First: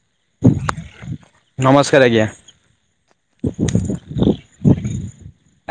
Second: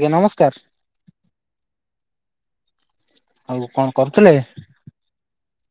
ଆଜ୍ଞା ନମସ୍କାର। ନମସ୍କାର ଆଜ୍ଞା। ଆଉ କଣ କରୁଥିଲେ।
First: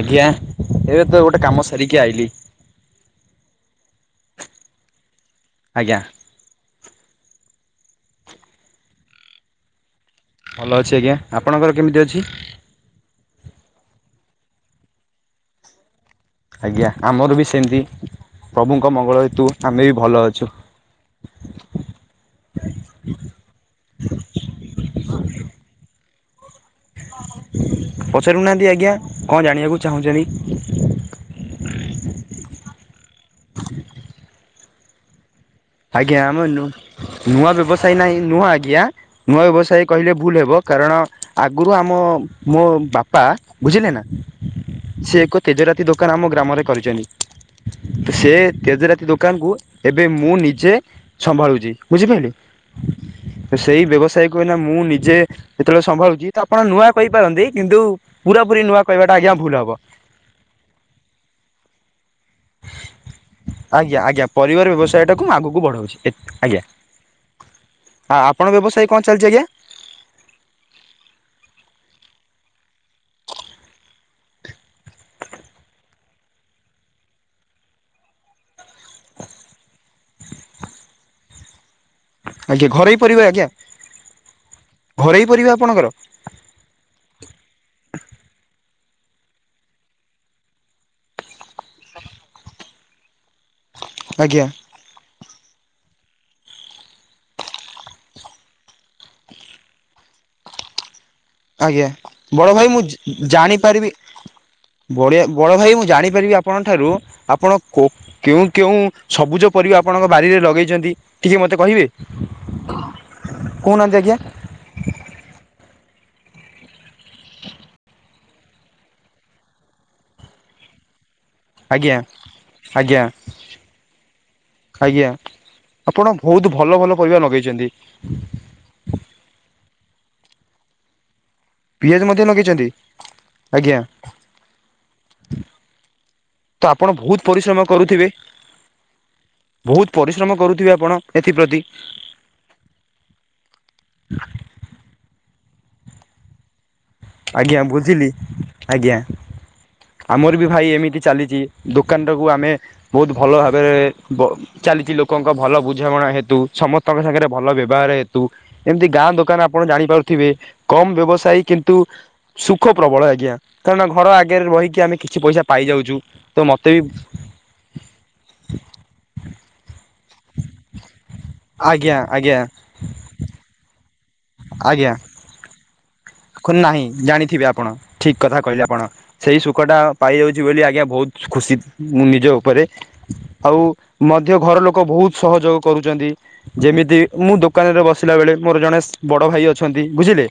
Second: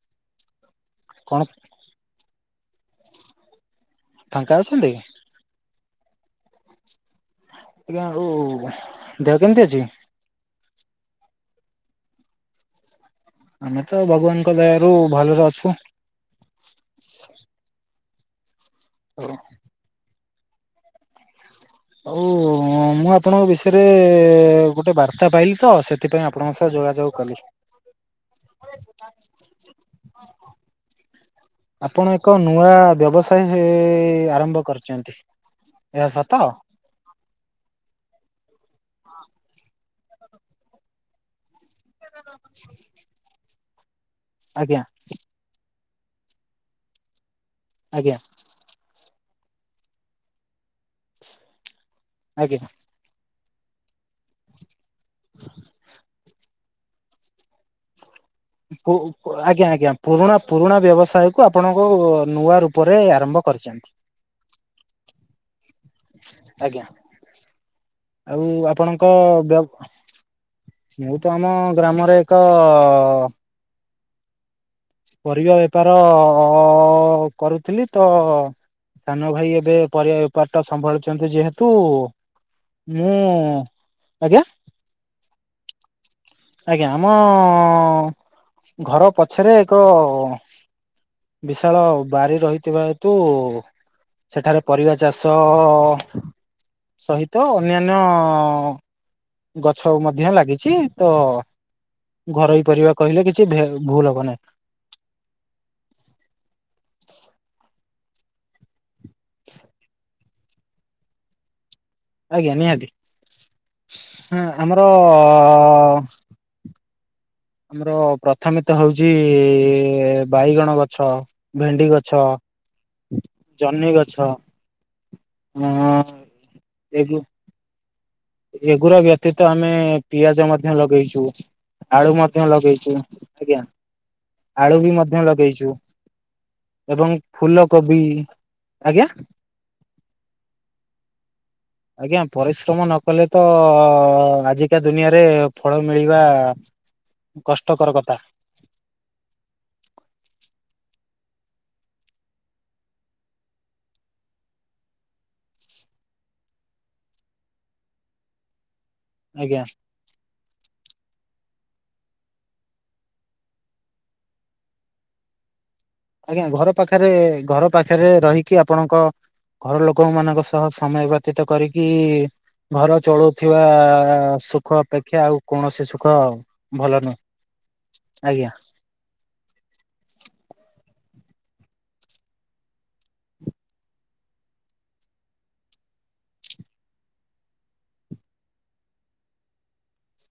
ଆଜ୍ଞା ଏବେ ତ କଣ ଗୋଟେ କାମ ସାରିକି ଆଇଲି। ଫାଙ୍କା ଅଛନ୍ତି? ଆଜ୍ଞା, ଆଜ୍ଞା ଆଉ ଦେହ କେମିତି ଅଛି? ଭଲ ଅଛି ଆଜ୍ଞା ଆପଣଙ୍କର କେମିତି ଅଛି? ଆମେ ତ ଭଗବାନଙ୍କ ଦୟା ରୁ ଭଲରେ ଅଛୁ। ଆଜ୍ଞା ଆମର ବି ସେମିତି ପ୍ରଭୁଙ୍କ ମଙ୍ଗଳ ହେତୁ ଆମେ ବି ଭଲ ଅ [unintelligible] ଆଉ ମୁଁ ଆପଣଙ୍କ ବିଷୟରେ ଗୋଟେ ବାର୍ତ୍ତା ପାଇଲି ତ ସେଥିପାଇଁ ଆପ୍ ପଚାରୁନାହାନ୍ତି ଆଜ୍ଞା କଣ ଜାଣିବାକୁ ଚାହୁଁଛନ୍ତି? ଆପଣ ଏକ ନୂଆ ବ୍ୟବସାୟ ଆରମ୍ଭ କରିଛନ୍ତି। ଏହା ଆଜ୍ଞା ସତ ଆମ ନୁ ନୂଆ ବ୍ୟବସାୟୀ ନାଇଁ ନୂଆ ଆଜ୍ଞା। ନୂଆ ବ୍ୟବସାୟୀ କହିଲେ ଭୁଲ ହେବ କାରଣ ଆଗରୁ ଆମ ମୋ ବାପା ବୁଝିଲେ ନା ଆଜ୍ଞା ସେ ଏକ ତେଜରାତି ଦୋକାନ ଆମ ଗ୍ରାମରେ କରିଛନ୍ତି। ତ ଆଜ୍ଞା ସେ ତେଜରାତି ଦୋକାନକୁ ଏବେ ମୁଁ ନିଜେ ସମ୍ଭାଳୁଛି। ବୁଝିପାଇଲେ ଆଜ୍ଞା ସେଇ ବ୍ୟବସାୟକୁ ଏଇନା ମୁଁ ନିଜେ ଯେତେବେଳେ ସମ୍ଭାଳୁଛି ତା ଆପଣ ନୂଆ କହିପାରନ୍ତି କିନ୍ତୁ, ପୁରାପୁରି ନୂଆ କୋ କହିବାଟା ଭୁଲ ଆଜ୍ଞା ହବ। ଆଜ୍ଞା ପୁରୁଣା ପୁରୁଣା ବ୍ୟବସାୟ କୁ ଆପଣଙ୍କ ଓ ଅ ଆଜ୍ଞା ଆଜ୍ଞା ପରିବାର ବ୍ୟବସାୟ ଟାକୁ ଆଗକୁ ବଢଉଛି। ଏ ଆଜ୍ଞା, ଆ ଆଉ ଆପଣ ବ୍ୟବସାୟ କଣ ଆପଣଙ୍କ ଚାଲିଛି ଆଜ୍ଞା? ବ ମୁଁ ତ ଆମ ଗ୍ରାମ ଆମର ଏକ ଅ ପରିବା ବେପାର ଅ କରୁଥିଲି ତ ସାନ ଭାଇ ଏବେ ପରିବା ବେପାର ଟା ସମ୍ଭାଳୁଛନ୍ତି ଯେହେତୁ ଆଜ୍ଞା ଘରୋଇ ତୁ ପରିବା ମୁଁ ଆଜ୍ଞା ଆଜ୍ଞା। ଘରୋଇ ପରିବା ଆପଣଙ୍କର ଆଜ୍ଞା ଆମ ଘର ପଛରେ ଏକ ବିଶାଳ ବାରି ରହିଥିବା ହେତୁ ଆଜ୍ଞା ସେଠାରେ ପରିବା ଚାଷ ତ ଅ ସହିତ ଅନ୍ୟାନ୍ୟ ଗଛ ମଧ୍ୟ ଲାଗିଚି ଆଜ୍ଞା ବଡ ଭାଇ ମୁଁ କହିଲେ କିଛି ଭେ ଜାଣିପାରିବି ଭୁଲ ହବ ନାହିଁ ବଢ଼ିଆ ବଡ ଭାଇ ମୁଁ ଜାଣିପାରିବି ଆପଣଙ୍କ ଠାରୁ ଆପଣ କୋ କେଉଁ କେଉଁ ସବୁଜ ପରିବା ଆପଣଙ୍କ ବାରିରେ ଲଗେଇଛନ୍ତି ଟିକେ ମତେ କହିବେ? ଆଜ୍ଞା ନିହାତି କହୁନାହାନ୍ତି ଆଜ୍ଞା। ହଁ ଆମର ଆମର ପ୍ରଥମେ ତ ହଉଛି ଇ ବାଇଗଣ ଗଛ। ଭେଣ୍ଡି ଆଜ୍ଞା ଗଛ, ଆଜ୍ଞା ଜହ୍ନି ଗଛ। ଆଜ୍ଞା ଆପଣ ବହୁତ ଭଲ ଭଲ ଏଗୁ ପରିବା ଲଗେଇଛନ୍ତି। ଏଗୁରା ବ୍ୟତୀତ ଆମେ ପିଆଜ ମଧ୍ୟ ଲଗେଇଛୁ। ପିଆଜ ଆଳୁ ମଧ୍ୟ ଲଗେଇଛନ୍ତି ଲଗେଇଛୁ ଆଜ୍ଞା ଆଳୁ ବି ମଧ୍ୟ ଲଗେଇଛୁ। ତ ଆପଣ ଏବଂ ବହୁତ ଫୁଲ ପରିଶ୍ରମ କୋବି କରୁଥିବେ। ଆଜ୍ଞା ବହୁତ ପରିଶ୍ରମ କରୁଥିବେ ଆପଣ ଏଥିପ୍ରତି। ଆଜ୍ଞା ପରିଶ୍ରମ ନ କଲେ ତ ଆଜିକା ଦୁନିଆରେ ଫଳ ମିଳିବା। ଆଜ୍ଞା କଷ୍ଟକର ବୁଝିଲି କଥା ଆଜ୍ଞା ଆମର ବି ଭାଇ ଏମିତି। ଚାଲିଛି ଦୋକାନଟାକୁ ଆମେ ବହୁତ ଭଲ ଭାବରେ ବ ଚାଲିଛି ଲୋକଙ୍କ ଭଲ ବୁଝାମଣା। ପା ହେତୁ ସମସ୍ତଙ୍କ ସାଙ୍ଗରେ ଭଲ ବ୍ୟବହାର ହେତୁ। ଏମିତି ଗାଁ ଦୋକାନ ଆପଣ ଆଜ୍ଞା। ଜାଣିପାରୁଥିବେ କମ ବ୍ୟବସାୟୀ କି ତୁ ସୁଖ ପ୍ରବଳ ଆଜ୍ଞା କାରଣ ଘର ଆଗରେ ରହିକି ଆମେ କିଛି ପଇସା ପାଇଯାଉ। ଆଜ୍ଞା ଘର ପାଖରେ ଘର ପାଖରେ ରହିକି ଆପଣଙ୍କ ଘର ଲୋକ କ ମାନଙ୍କ ସହ ସମୟ ବ୍ୟତୀତ କରିକି ଆଜ୍ଞା ଆଜ୍ଞା ଘର ଚଳଉଥିବା ଅ ସୁଖ ଆଜ୍ଞା ଅପେକ୍ଷା ଆଉ କୌଣସି ସୁ ନାହିଁ ଜାଣିଥିବେ ଆପଣ ଠିକ କଥା ଆଜ୍ଞା କହିଲେ ଆପଣ ସେଇ ସୁଖ ଟା ପାଇ ଯାଉଛି ବୋଲି ଆଜ୍ଞା ବହୁତ ଖୁସି ମୁଁ ନିଜ ଉପରେ ଆଉ ମଧ୍ୟ ଘର ଲୋକ ବହୁତ ସହଯୋଗ କରୁଛନ୍ତି। ଯେମିତି ମୁଁ ଦୋକାନରେ ବସିଲା ବେଳେ ମୋର ଜଣେ ବଡ ଭାଇ ଅଛନ୍ତି ବୁଝିଲେ।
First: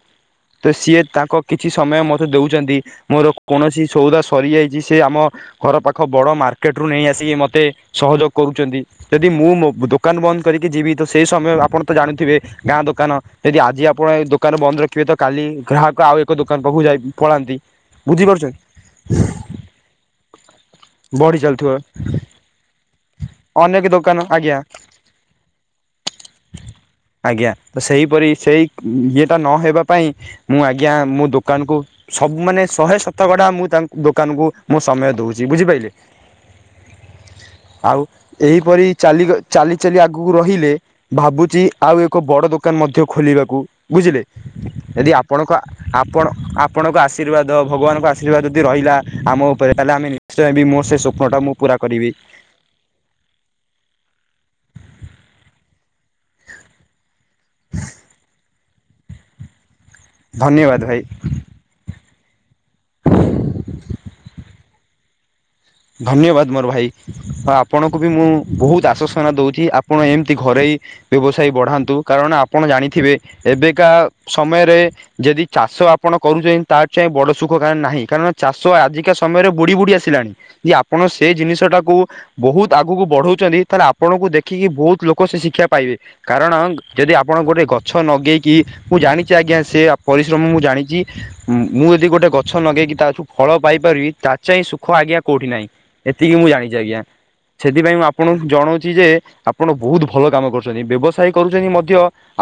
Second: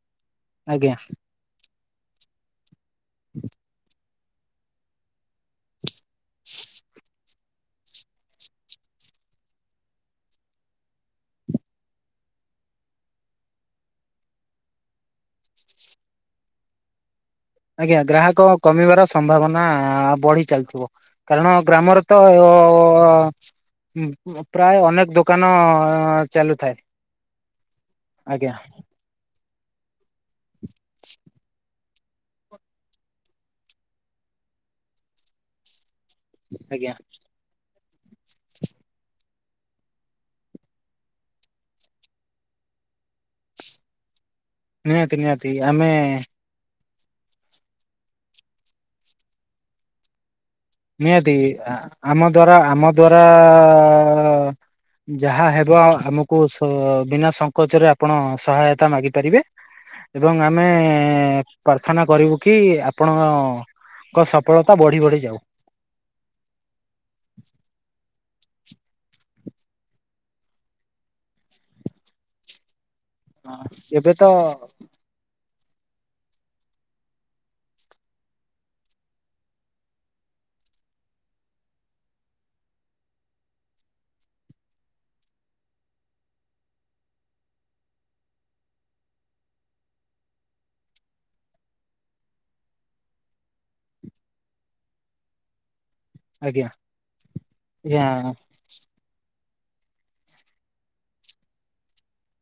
ତ ଆଜ୍ଞା ସିଏ ତାଙ୍କ କିଛି ସମୟ ମତେ ଦଉଛନ୍ତି ମୋର କୌଣସି ସଉଦା ସ ସରିଯାଇଛି ସେ ଆମ ଘର ପାଖ ବଡ଼ ମାର୍କେଟରୁୁ ନେଇ ଆସିକି ମତ ତେ ସହଯୋଗ କରୁଛନ୍ତି ଯଦି ମୁଁ ମୋ ଦୋକାନ ବନ୍ଦ କରିକି ଯିବି ତ ସେ ସମୟ ଆପଣ ତ ଜାଣୁଥିବେ ଗାଁ ଦୋକାନ ଯଦି ଆଜି ଆପଣ ଏ ଦୋକାନ ବନ୍ଦ ରଖିବେ ତ କାଲି ଗ୍ରାହକ ଆଉ ଏକ ଦୋକାନ ପାଖକୁ ଯାଇ ପଳାନ୍ତି। ଆଜ୍ଞା ଗ୍ରାହକ ବୁଝିପାରୁଛନ୍ତି କମିବାର ସମ୍ଭାବନା ବଢି ଚାଲିଥିବ ବଢ଼ି କାରଣ ଚାଲୁଥିବ ଗ୍ରାମରେ ତ ପ ଅନେକ ଦୋକାନ ଅ ଆଜ୍ଞା ପ୍ରାୟ ଅନେକ ଦୋକାନ ଚାଲୁଥାଏ। ଆଜ୍ଞା ତ ସେହିପରି ଆଜ୍ଞା ସେଇ ଇଏ ନହବା ପାଇଁ ମୁଁ ଆଜ୍ଞା ମୋ ଦୋକାନକୁ ସବୁ ମାନେ ଶହେ ଶତକଡା ମୁଁ ତାଙ୍କ ଦୋକାନକୁ ମୁ ସମୟ ଦଉଛି ବୁଝିପାରିଲେ। ଆଜ୍ଞା। ଆଉ ଏହିପରି ଚାଲି ଗ ଚାଲି ଚାଲି ଆଗକୁ ରହିଲେ ଭାବୁଛି ଆଉ ଏକ ବଡ ଦୋ ଦୋକାନ ମଧ୍ୟ ଖୋଲିବାକୁ ବୁଝିଲେ ଯଦି ନିହାତି ନିହାତି ଆପଣଙ୍କ ଆମେ ଆପଣ ଅପ୍ ଆପଣଙ୍କ ଆଶୀର୍ବାଦ ଭଗବାନଙ୍କ ଆଶୀର୍ବାଦ ଯଦି ରହିଲା ଆମ ଉପରେ ତାହେଲେ ଆମେ ନିଶ୍ଚୟ ବି ମୋ ସେ ନିହାତି ସ୍ୱପ୍ନଟା ମୁଁ ଆ ପୁରା କରିବି ଆମ ଦ୍ଵାରା ଆମ ଦ୍ୱାରା ଯାହା ହେବ ଆମକୁ ସ ବିନା ସଂଙ୍କୋଚରେ ଆପଣ ସହାୟତା ମାଗି ପାରିବେ। ଏବଂ ଆମେ ଧନ୍ୟବାଦ ଭାଇ। ପ୍ରାର୍ଥନା କରିବୁ କି ଆପଣଙ୍କ ସ ସଫଳତା ବଢ଼ି ବଢ଼ି ଯାଉ। ଧନ୍ୟବାଦ ମୋର ଭାଇ ଆପଣଙ୍କୁ ବି ମୁଁ ବହୁତ ଆସଶ୍ୱନା ଦଉଛି ଆପଣ ଏମିତି ଘରଇ ବ୍ୟବସାୟ ବଢାନ୍ତୁ କାରଣ ଆପଣ ଜାଣି ଥିବେ ଏବେକା ଏବେ ତ ସମୟରେ ଯଦି ଚାଷ ଆପଣ କରୁଛନ୍ତି ତା ଚାଇଁ ବଡ ସୁଖ କାର ନାହିଁ କାରଣ ଚାଷ ଆଜିକା ସମୟରେ ବୁଡି ବୁଡି ଆସିଲାଣି। ଯଦି ଆପଣ ସେ ଜିନିଷ ଟାକୁ ବହୁତ ଆଗକୁ ବଢଉଛନ୍ତି ତାହେଲେ ଆପଣଙ୍କୁ ଦେଖିକି ବହୁତ ଲୋକ ସେ ଶିକ୍ଷା ପାଇବେ କାରଣ ଯଦି ଆପଣ ଗୋଟେ ଗଛ ନଗେଇକି ମୁଁ ଜାଣିଛି ଆଜ୍ଞା ସେ ପରିଶ୍ରମ ମୁ ଜାଣିଛି ମୁଁ ଯଦି ଗୋଟେ ଗଛ ଲଗେଇକି ତା ଥିରୁ ଫଳ ପାଇପାରିବି ତା ଚାହିଁ ସୁଖ ଆଜ୍ଞା କୋଉଠି ନାହିଁ ଏତିକି ମୁଁ ଜାଣିଛି ଆଜ୍ଞା ସେଥିପାଇଁ ମୁଁ ଆଜ୍ଞା ଆପଣଙ୍କୁ ଜଣଉଛି ଯେ ଆ ଆପଣ ବହୁତ ଭଲ କାମ କରୁଛନ୍ତି ବ୍ୟବସାୟ କରୁଛନ୍ତି ମଧ୍ୟ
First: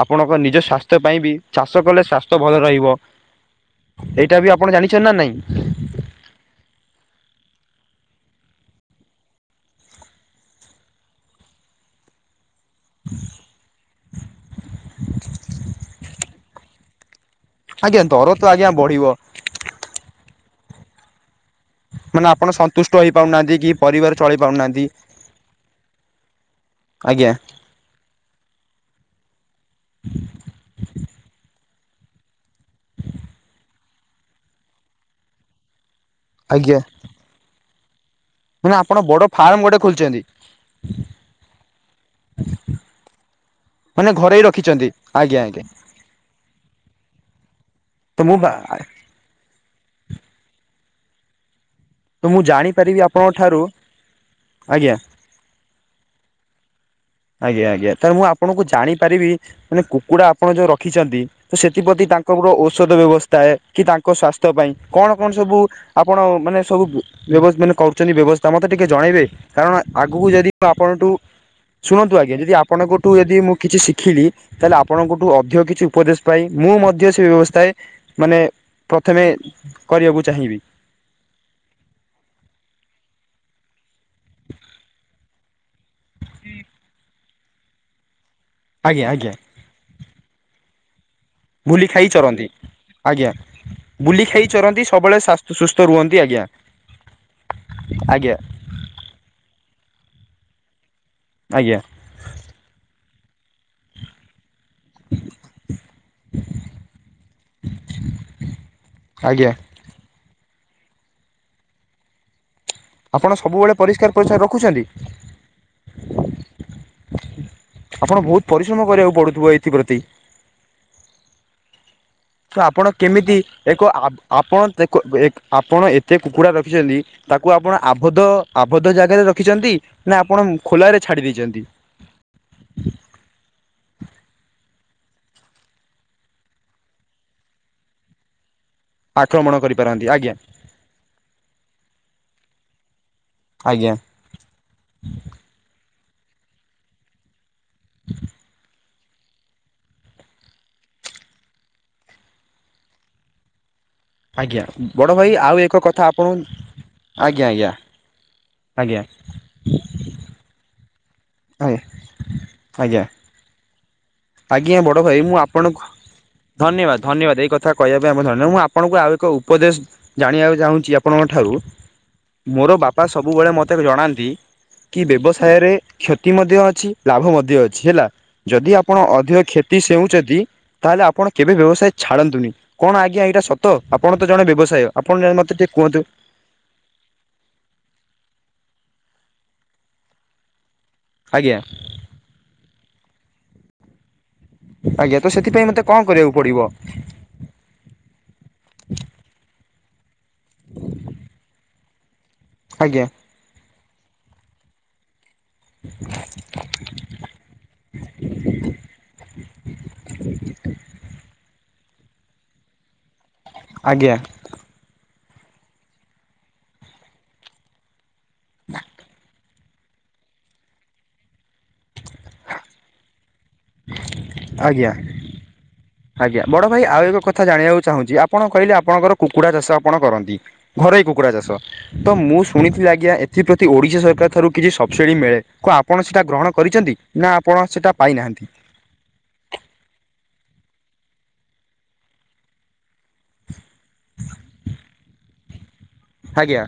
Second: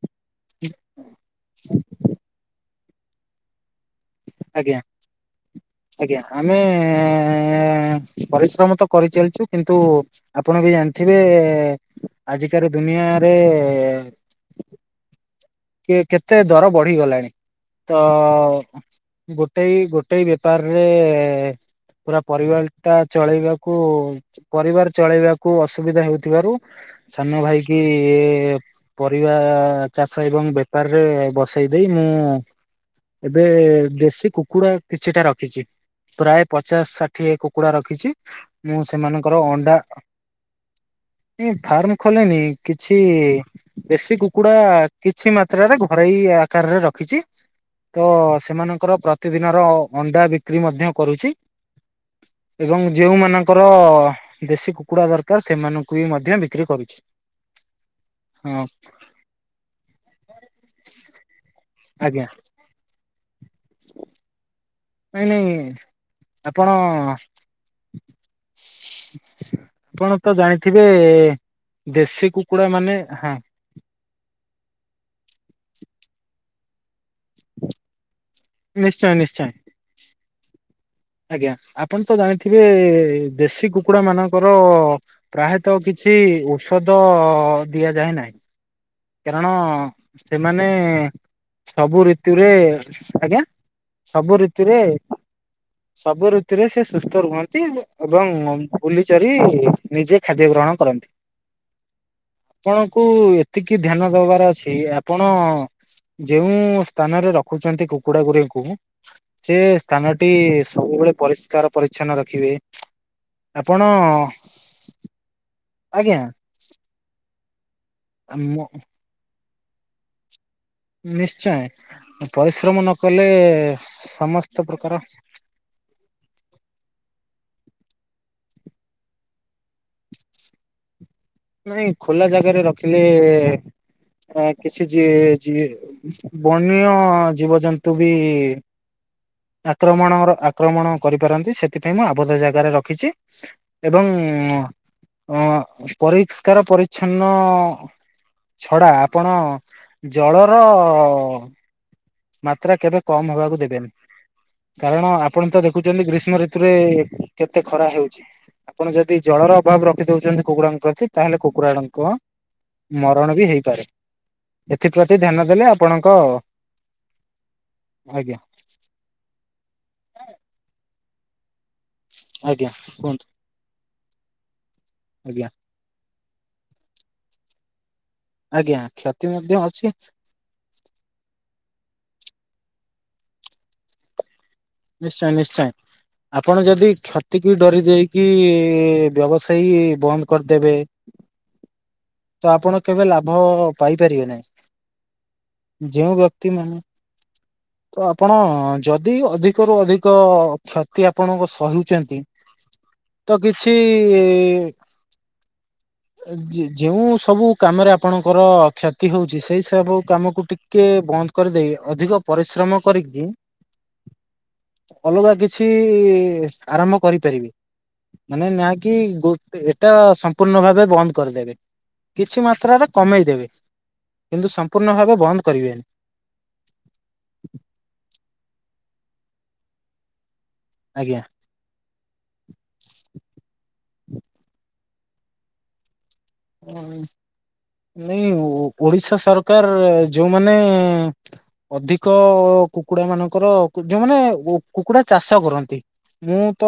ଆପଣଙ୍କ ନିଜ ସ୍ୱାସ୍ଥ୍ୟ ପାଇଁ ବି ଚାଷ କଲେ ସ୍ୱାସ୍ଥ୍ୟ ଭଲ ରହିବ। ଏଇଟା ବି ଆପଣ ଆଜ୍ଞା ଜାଣିଛନ୍ତି ନା ନାଇଁ ଆଜ୍ଞା। ଆମେ ଏ ପରିଶ୍ରମ ତ କରିଚାଲିଚେ କିନ୍ତୁ ଆପଣ ବି ଜାଣିଥିବେ। ଆଜିକାର ଦୁନିଆରେ ଏ କେ କେତେ ଦର ବଢିଗଲାଣି। ତ ଆଜ୍ଞା ଦର ତ ଆଜ୍ଞା ବଢିବ ଗୋଟେଇ ଗୋଟେଇ ବେପାରରେ ଏ ପୁରା ମାନେ ଆପଣ ପରିବାର ସନ୍ତୁଷ୍ଟ ଟା ହେଇପାରୁନାହାନ୍ତି କି ଚଳେଇବାକୁ ପରିବାର ଚଳେଇ ପାରୁନାହାନ୍ତି ପରିବାର ଚଳେଇବାକୁ ଅସୁବିଧା ହେଉଥିବାରୁ ଆଜ୍ଞା ସାନ ଭାଇ କି ପରିବା ଆ ଚାଷ ବେପାର ରେ ବସ ସେଇ ଦେଇ ମୁଁ ଏବେ ଦେଶୀ କୁକୁଡା କିଛିଟା ରଖିଚି ପ୍ରାୟ ଆଜ୍ଞା ପଚାଶ ଷାଠିଏ କୁକୁଡା ରଖିଛି ମାନେ ମୁଁ ଆପଣ ବଡ ସେମାନଙ୍କର ଫାର୍ମ ଅଣ୍ଡା ଗୋଟେ ଖୋଲିଛନ୍ତି ଏ ଫାର୍ମ ଖୋଲିନି କିଛି ମାନେ ଦେଶୀ ଘରେଇ କୁକୁଡ଼ା ରଖିଛନ୍ତି କିଛି ଆଜ୍ଞା ଆଜ୍ଞା ମାତ୍ରାରେ ଘରୋଇ ଆକାରରେ ରଖିଛି ତ ସେମାନଙ୍କର ପ୍ରତିଦିନର ଅଣ୍ଡା ବିକ୍ରି ମଧ୍ୟ କରୁଛି। ତୁମ ଏବଂ ଯେଉଁମାନଙ୍କର ଦେଶୀ ଆଜ୍ଞା କୁକୁଡା ଦରକାର ସେମାନଙ୍କୁ ବି ମଧ୍ୟ ବିକ୍ରି କରୁଛି। ଆଜ୍ଞା ଆଜ୍ଞା ତାହେଲେ ଲେ ମୁଁ ଆପଣଙ୍କୁ ହଁ ଜାଣିପାରିବି ମାନେ କୁ କୁକୁଡା ଆପଣ ଯୋଉ ରଖିଛନ୍ତି ତ ସେଥିପ୍ରତି ଆଜ୍ଞା ତାଙ୍କର ଔଷଧ ବ୍ୟବସ୍ଥା ଥାଏ କି ତାଙ୍କ ସ୍ୱାସ୍ଥ୍ୟ ପାଇଁ କଣ ନାଇଁ କଣ ନାଇଁ ସବୁ ଆପଣ ମାନେ ସବୁ ବ୍ୟବ ମାନେ କରୁଛନ୍ତି ବ୍ୟବ ସ୍ଥା ମତେ ଟିକେ ଜଣେଇବେ କାରଣ ଆପଣ ଆଗକୁ ତ ଯଦି ମୁଁ ଜାଣିଥିବେ ଆପଣଠୁ ଶୁଣନ୍ତୁ ଦେଶୀ ଆଜ୍ଞା ଯଦି କୁକୁଡ଼ା ମାନେ ଆପଣଙ୍କ ଠୁ ହଁ ଯଦି ମୁଁ କିଛି ଶିଖିଲି ତାହେଲେ ଆପଣଙ୍କଠୁ ଅଧିକ କିଛି ଉପଦେଶ ପାଇ ମୁଁ ମଧ୍ୟ ସେ ବ୍ୟବସ୍ଥାଏ ମାନେ ନିଶ୍ଚୟ ପ୍ରଥମେ ନିଶ୍ଚୟ କରିବାକୁ ଚାହିଁ ବି। ଆଜ୍ଞା। ଆପଣ ତ ଜାଣିଥିବେ ଦେଶୀ କୁ କୁଡା ମାନଙ୍କର ପ୍ରାୟତଃ କିଛି ଔଷଧ ଦିଆଯାଏ ନାହିଁ। ଆଜ୍ଞା ଆଜ୍ଞା କାରଣ ସେମାନେ ବୁଲି ସବୁ ଖାଇ ଚରନ୍ତି ଋତୁରେ ଆଜ୍ଞା ବୁଲି ସବୁ ଖାଇ ଋତୁରେ ଚରନ୍ତି ସବୁବେଳେ ସୁସ୍ଥ ରୁହନ୍ତି ସବୁ ଆଜ୍ଞା ଋତୁରେ ସେ ସୁସ୍ଥ ରୁହନ୍ତି ଏବଂ ଆଜ୍ଞା ବୁଲି ଚରି ନିଜେ ଖାଦ୍ୟ ଗ୍ରହଣ କରନ୍ତି, ଆଜ୍ଞା ଆପଣଙ୍କୁ ଏତିକି ଧ୍ୟାନ ଦବାର ଅଛି ଆପଣ ଯେଉଁ ସ୍ଥାନରେ ରଖୁଚନ୍ତି କୁକୁଡା ଗୁଡିକୁ ଆଜ୍ଞା ସେ ସ୍ଥାନଟି ସବୁବେଳେ ପରିଷ୍କାର ପରିଚ୍ଛନ୍ନ ରଖିବେ। ସବୁବେଳେ ଆପଣ ପରିଷ୍କାର ପରିଚ୍ଛନ୍ନ ରଖୁଛନ୍ତି ଆଜ୍ଞା। ଆପଣ ବହୁତ ଆମ ପରିଶ୍ରମ କରିବାକୁ ପଡୁଥିବ ଏଇଥିପ୍ରତି? ନିଶ୍ଚୟ। ତ ପରିଶ୍ରମ ନ ଆପଣ କଲେ କେମିତି ଏକ ଆପ ଆ ସମସ୍ତ ଆପଣ ପ୍ରକାର ଦେଖ ଏକ୍ ଆପଣ ଏତେ କୁକୁଡ଼ା ରଖିଚନ୍ତି ତାକୁ ଆପଣ ଆବଦ୍ଧ ଆବଦ୍ଧ ଜାଗାରେ ରଖିଚନ୍ତି ନା ଆପଣ ଖୋଲାରେ ଛାଡ଼ି ଦେଇଛନ୍ତି ନାଇଁ ଖୋଲା ଜାଗାରେ ରଖିଲେ ଏ କିଛି ଯିଏ ଯିଏ ବଣୀୟ ଜୀବଜନ୍ତୁ ବି ଆକ୍ରମଣ କରିପାରନ୍ତି ଆକ୍ରମଣ ଆଜ୍ଞା ଆକ୍ରମଣ କରିପାରନ୍ତି ସେଥିପାଇଁ ମୁଁ ଆବଦ୍ଧ ଜାଗାରେ ରଖିଚି। ଆଜ୍ଞା ଏବଂ ଅ ପରିଷ୍କାର ପରିଚ୍ଛନ୍ନ [inaudible] ଖଡା ଆପଣ ଜଳର ମାତ୍ରା କେବେ କମ ହବାକୁ ଦେବେନି। ଆଜ୍ଞା କାରଣ ବଡ଼ ଭାଇ ଆପଣ ଆଉ ତ ଏକ କଥା ଦେଖୁଚନ୍ତି ଆପଣ ଗ୍ରୀଷ୍ମ ଋତୁରେ ଆଜ୍ଞା କେତେ ଆଜ୍ଞା ଖରା ହେଉଚି। ଆପଣ ଆଜ୍ଞା ଯଦି ଜଳର ଅଭାବ ରଖି ଦଉଚନ୍ତି କୁକୁଡ଼ାଙ୍କ ପାଇଁ ତାହେଲେ କୁକୁରଡ଼ାଙ୍କ ଆଜ୍ଞା ମରଣ ବି ହେଇପାରେ। ଆଜ୍ଞା ବଡ ଏଥିପ୍ରତି ଭାଇ ମୁଁ ଧ୍ୟାନ ଦେଲେ ଆପଣଙ୍କୁ ଆପଣଙ୍କ ଧନ୍ୟବାଦ। ଧନ୍ୟବାଦ, ଏଇ କଥା କହିବା ପାଇଁ ଆମ ଆଜ୍ଞା ଧନ୍ୟବାଦ ମୁଁ ଆପଣଙ୍କୁ ଆଉ ଏକ ଉପଦେଶ ଜାଣିବାକୁ ଚାହୁଁଚି ଆପଣଙ୍କ ଠାରୁ ଆଜ୍ଞା ମୋର ବାପା କୁହନ୍ତୁ ସବୁବେଳେ ମୋତେ ଜଣାନ୍ତି କି ଆଜ୍ଞା ବ୍ୟବସାୟରେ କ୍ଷତି ମଧ୍ୟ ଅଛି ଲାଭ ମଧ୍ୟ ଅଛି ହେଲା ଯଦି ଆଜ୍ଞା ଆ ପଣ କ୍ଷତି ଅଧିକ ମଧ୍ୟ କ୍ଷତି ଅଛି ସେଉଚନ୍ତି, ତାହେଲେ ଆପଣ କେବେ ବ୍ୟବସାୟ ଛାଡ଼ନ୍ତ ତୁନି କଣ ଆଜ୍ଞା ଏଇଟା ସତ ଆପଣ ତ ଜଣେ ବ୍ୟବ ନିଶ୍ଚୟ ନିଶ୍ଚୟ। ଆପଣ ଯଦି କ୍ଷତିକୁ ଡରି ଯାଇ କି ବ୍ୟବସାୟୀ ବନ୍ଦ କରିଦେବେ। ଆଜ୍ଞା। ତ ଆପଣ କେବେ ଲାଭ ପାଇପାରିବେ ନାହିଁ। ଆଜ୍ଞା ତ ସେଥିପାଇଁ ମତେ କଣ ଯେଉଁ କରିବାକୁ ବ୍ୟକ୍ତି ପଡିବ? ମାନେ ତ ଆପଣ ଯଦି ଅଧିକରୁୁ ଅଧିକ କ୍ଷତି ଆପଣଙ୍କ ସହିଚନ୍ତି ଆଜ୍ଞା। କି? ଅ ଯ ଯେଉଁ ସବୁ କାମରେ ଆପଣଙ୍କର କ୍ଷତି ହଉଛି ସେଇ ସବୁ କାମକୁ ଟିକେ ଏ ବନ୍ଦ କରିଦେଇ ଅଧିକ ପରିଶ୍ରମ କରିକି ଆଜ୍ଞା। ଅଲଗା କିଛି ଆରମ୍ଭ କରିପାରିବି ମାନେ ନା କି ଗୋ ପେ ଏଇଟା ସମ୍ପୂର୍ଣ୍ଣ ଭାବେ ବନ୍ଦ କରିଦେବେ କିଛି ମାତ୍ରାରେ କମେଇଦେବେ। କିନ୍ତୁ ଆଜ୍ଞା। ସମ୍ପୂର୍ଣ୍ଣ ଭାବେ ବନ୍ଦ କରିବେନି। ଆଜ୍ଞା ବଡ ଭାଇ ଆଉ ଏକ କଥା ଜାଣିବାକୁ ଚାହୁଁଚି ଆପଣ କହିଲେ ଆପଣଙ୍କର କୁକୁଡା ଚାଷ ଆପଣ କରନ୍ତି। ଘରୋଇ ଆଜ୍ଞା କୁକୁଡ଼ା ଚାଷ ତ ମୁଁ ଶୁଣିଥିଲି ଆଜ୍ଞା ଏଥିପ୍ରତି ଓଡିଶା ସରକାର ଠାରୁ କିଛି ସ ଛେଳି ମିଳେ କୁ ଆପଣ ସେଟା ଗ୍ରହଣ ଅଁ କରିଛନ୍ତି ଇ ନା ଆପଣ ସେଟା ନାଇଁ ପାଇନାହାନ୍ତି ଓ ଓଡିଶା ସରକାର ଯଉମାନେ ଆଁ, ଅଧିକ କୁକୁଡା ମାନଙ୍କର କୁ, ଯୋଉମାନେ ଗୁ, କୁକୁଡା ଚାଷ କର ନ୍ତି। ମୁଁ ତ ଆଜ୍ଞା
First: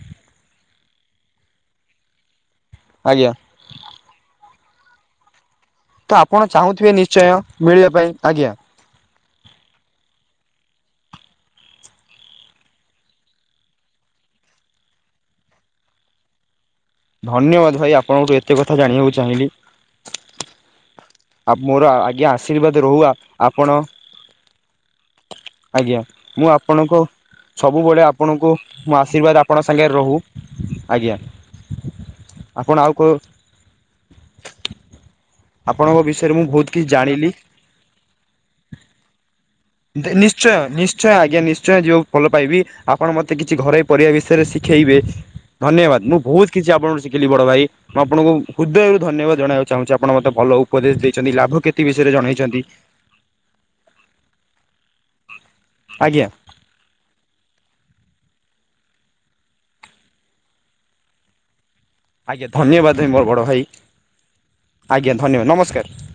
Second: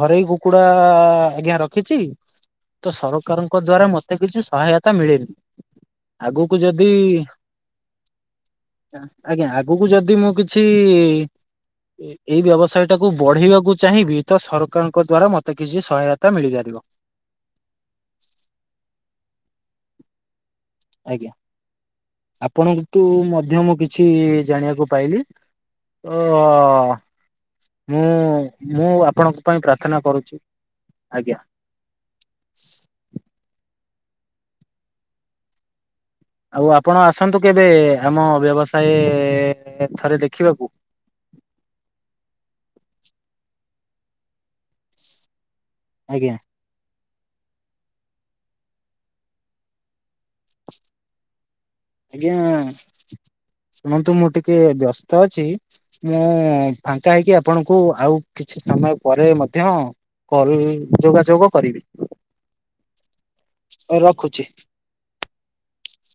ଘରୋଇ କୁକୁଡା ଆଜ୍ଞା, ରଖିଛି। ତ ଆଜ୍ଞା। ସରକାରଙ୍କ ଦ୍ଵାରା ମତେ କିଛି ସହାୟତା, ମିଳେନି। ତ ଆପଣ ଆଗକୁ ଯଦି ଚାହୁଁଥିବେ ନିଶ୍ଚୟ ମିଳିବା ପାଇଁ? ଆଜ୍ଞା। ଆଜ୍ଞା, ଆଗକୁ ଯଦି ମୁଁ କିଛି ଏ, ଏଇ ବ୍ୟବସାୟ ଟାକୁ ବଢେଇବାକୁ ଚାହିଁବି, ତ ସରକାରଙ୍କ ଦ୍ଵାରା ମତେ କିଛି ସହାୟତା ମିଳିଯାରିବ। ଧନ୍ୟବାଦ ଭାଇ, ଆପଣଙ୍କଠୁ ଏତେ କଥା ଜାଣିବାକୁ ଚାହିଁଲିି। ଆଜ୍ଞା ଆ' ମୋର ଆଜ୍ଞା ଆଶୀର୍ବାଦ ରହୁ, ଆପଣଙ୍କଠୁ ଆ ମଧ୍ୟ ମୁଁ ଆପଣ କିଛି ଜାଣିବାକୁ ପାଇଲି। ଆଜ୍ଞା ତ ମୁଁ ଆପଣଙ୍କ ମୁଁ ସବୁବେଳେ ଆପଣଙ୍କୁ ମୁଁ ଆଶୀର୍ବାଦ ପାଇଁ ଆପଣଙ୍କ ସାଙ୍ଗରେ ପ୍ରାର୍ଥନା ରହୁ କରୁଛି। ଆଜ୍ଞା। ଆପଣ ଆଉ କୋ, ଆପଣଙ୍କ ବିଷ ଆଉ' ଆପଣ ଆସନ୍ତୁ କେବେ, ଆମ ବ୍ୟବସାୟେ ଦି, ନିଶ୍ଚୟ ନିଶ୍ଚୟ, ଆଜ୍ଞା' ନିଶ୍ଚୟ ଯିବାକୁ ଭଲ ପାଇବି। ଆ ଆପଣ ମତେ କିଛି ଘରୋଇ ପରିବା ବିଷୟରେ, ଶିଖେଇବେ? ଧନ୍ୟବାଦ ମୁଁ ଆଜ୍ଞା ବହୁତ କିଛି ଆପଣଙ୍କଠୁ ଶି ଥିଲି ବଡ ଭାଇ, ମୁଁ ଆଣଙ୍କୁ ହୃଦୟରୁ ଧନ୍ୟବାଦ ଜଣାଇକୁ ଚାହୁଁଛି, ଆପ ଆପଣ ମତେ ଭଲ ଉପଦେଶ ଦେଇଛନ୍ତି। ଲାଭ, କ୍ଷତି ବିଷୟରେ ଆଜ୍ଞା ଜଣେଇଛନ୍ତି। କେ ବ୍ୟସ୍ତ ଅଛି, ମୁଁ ଫାଙ୍କା ହେଇକି ଆପଣଙ୍କୁ ଆଉ କିଛି ସମୟ ପରେ ମଧ୍ୟ କଲ୍ ଯୋଗା, ଯୋଗ କରିବି। ଆଜ୍ଞା'। ଧନ୍ୟବାଦ ମୋ ବଡ଼ ଭାଇ, ରଖୁଛି। ଆଜ୍ଞା ଧନ୍ୟବାଦ ନମସ୍କାର।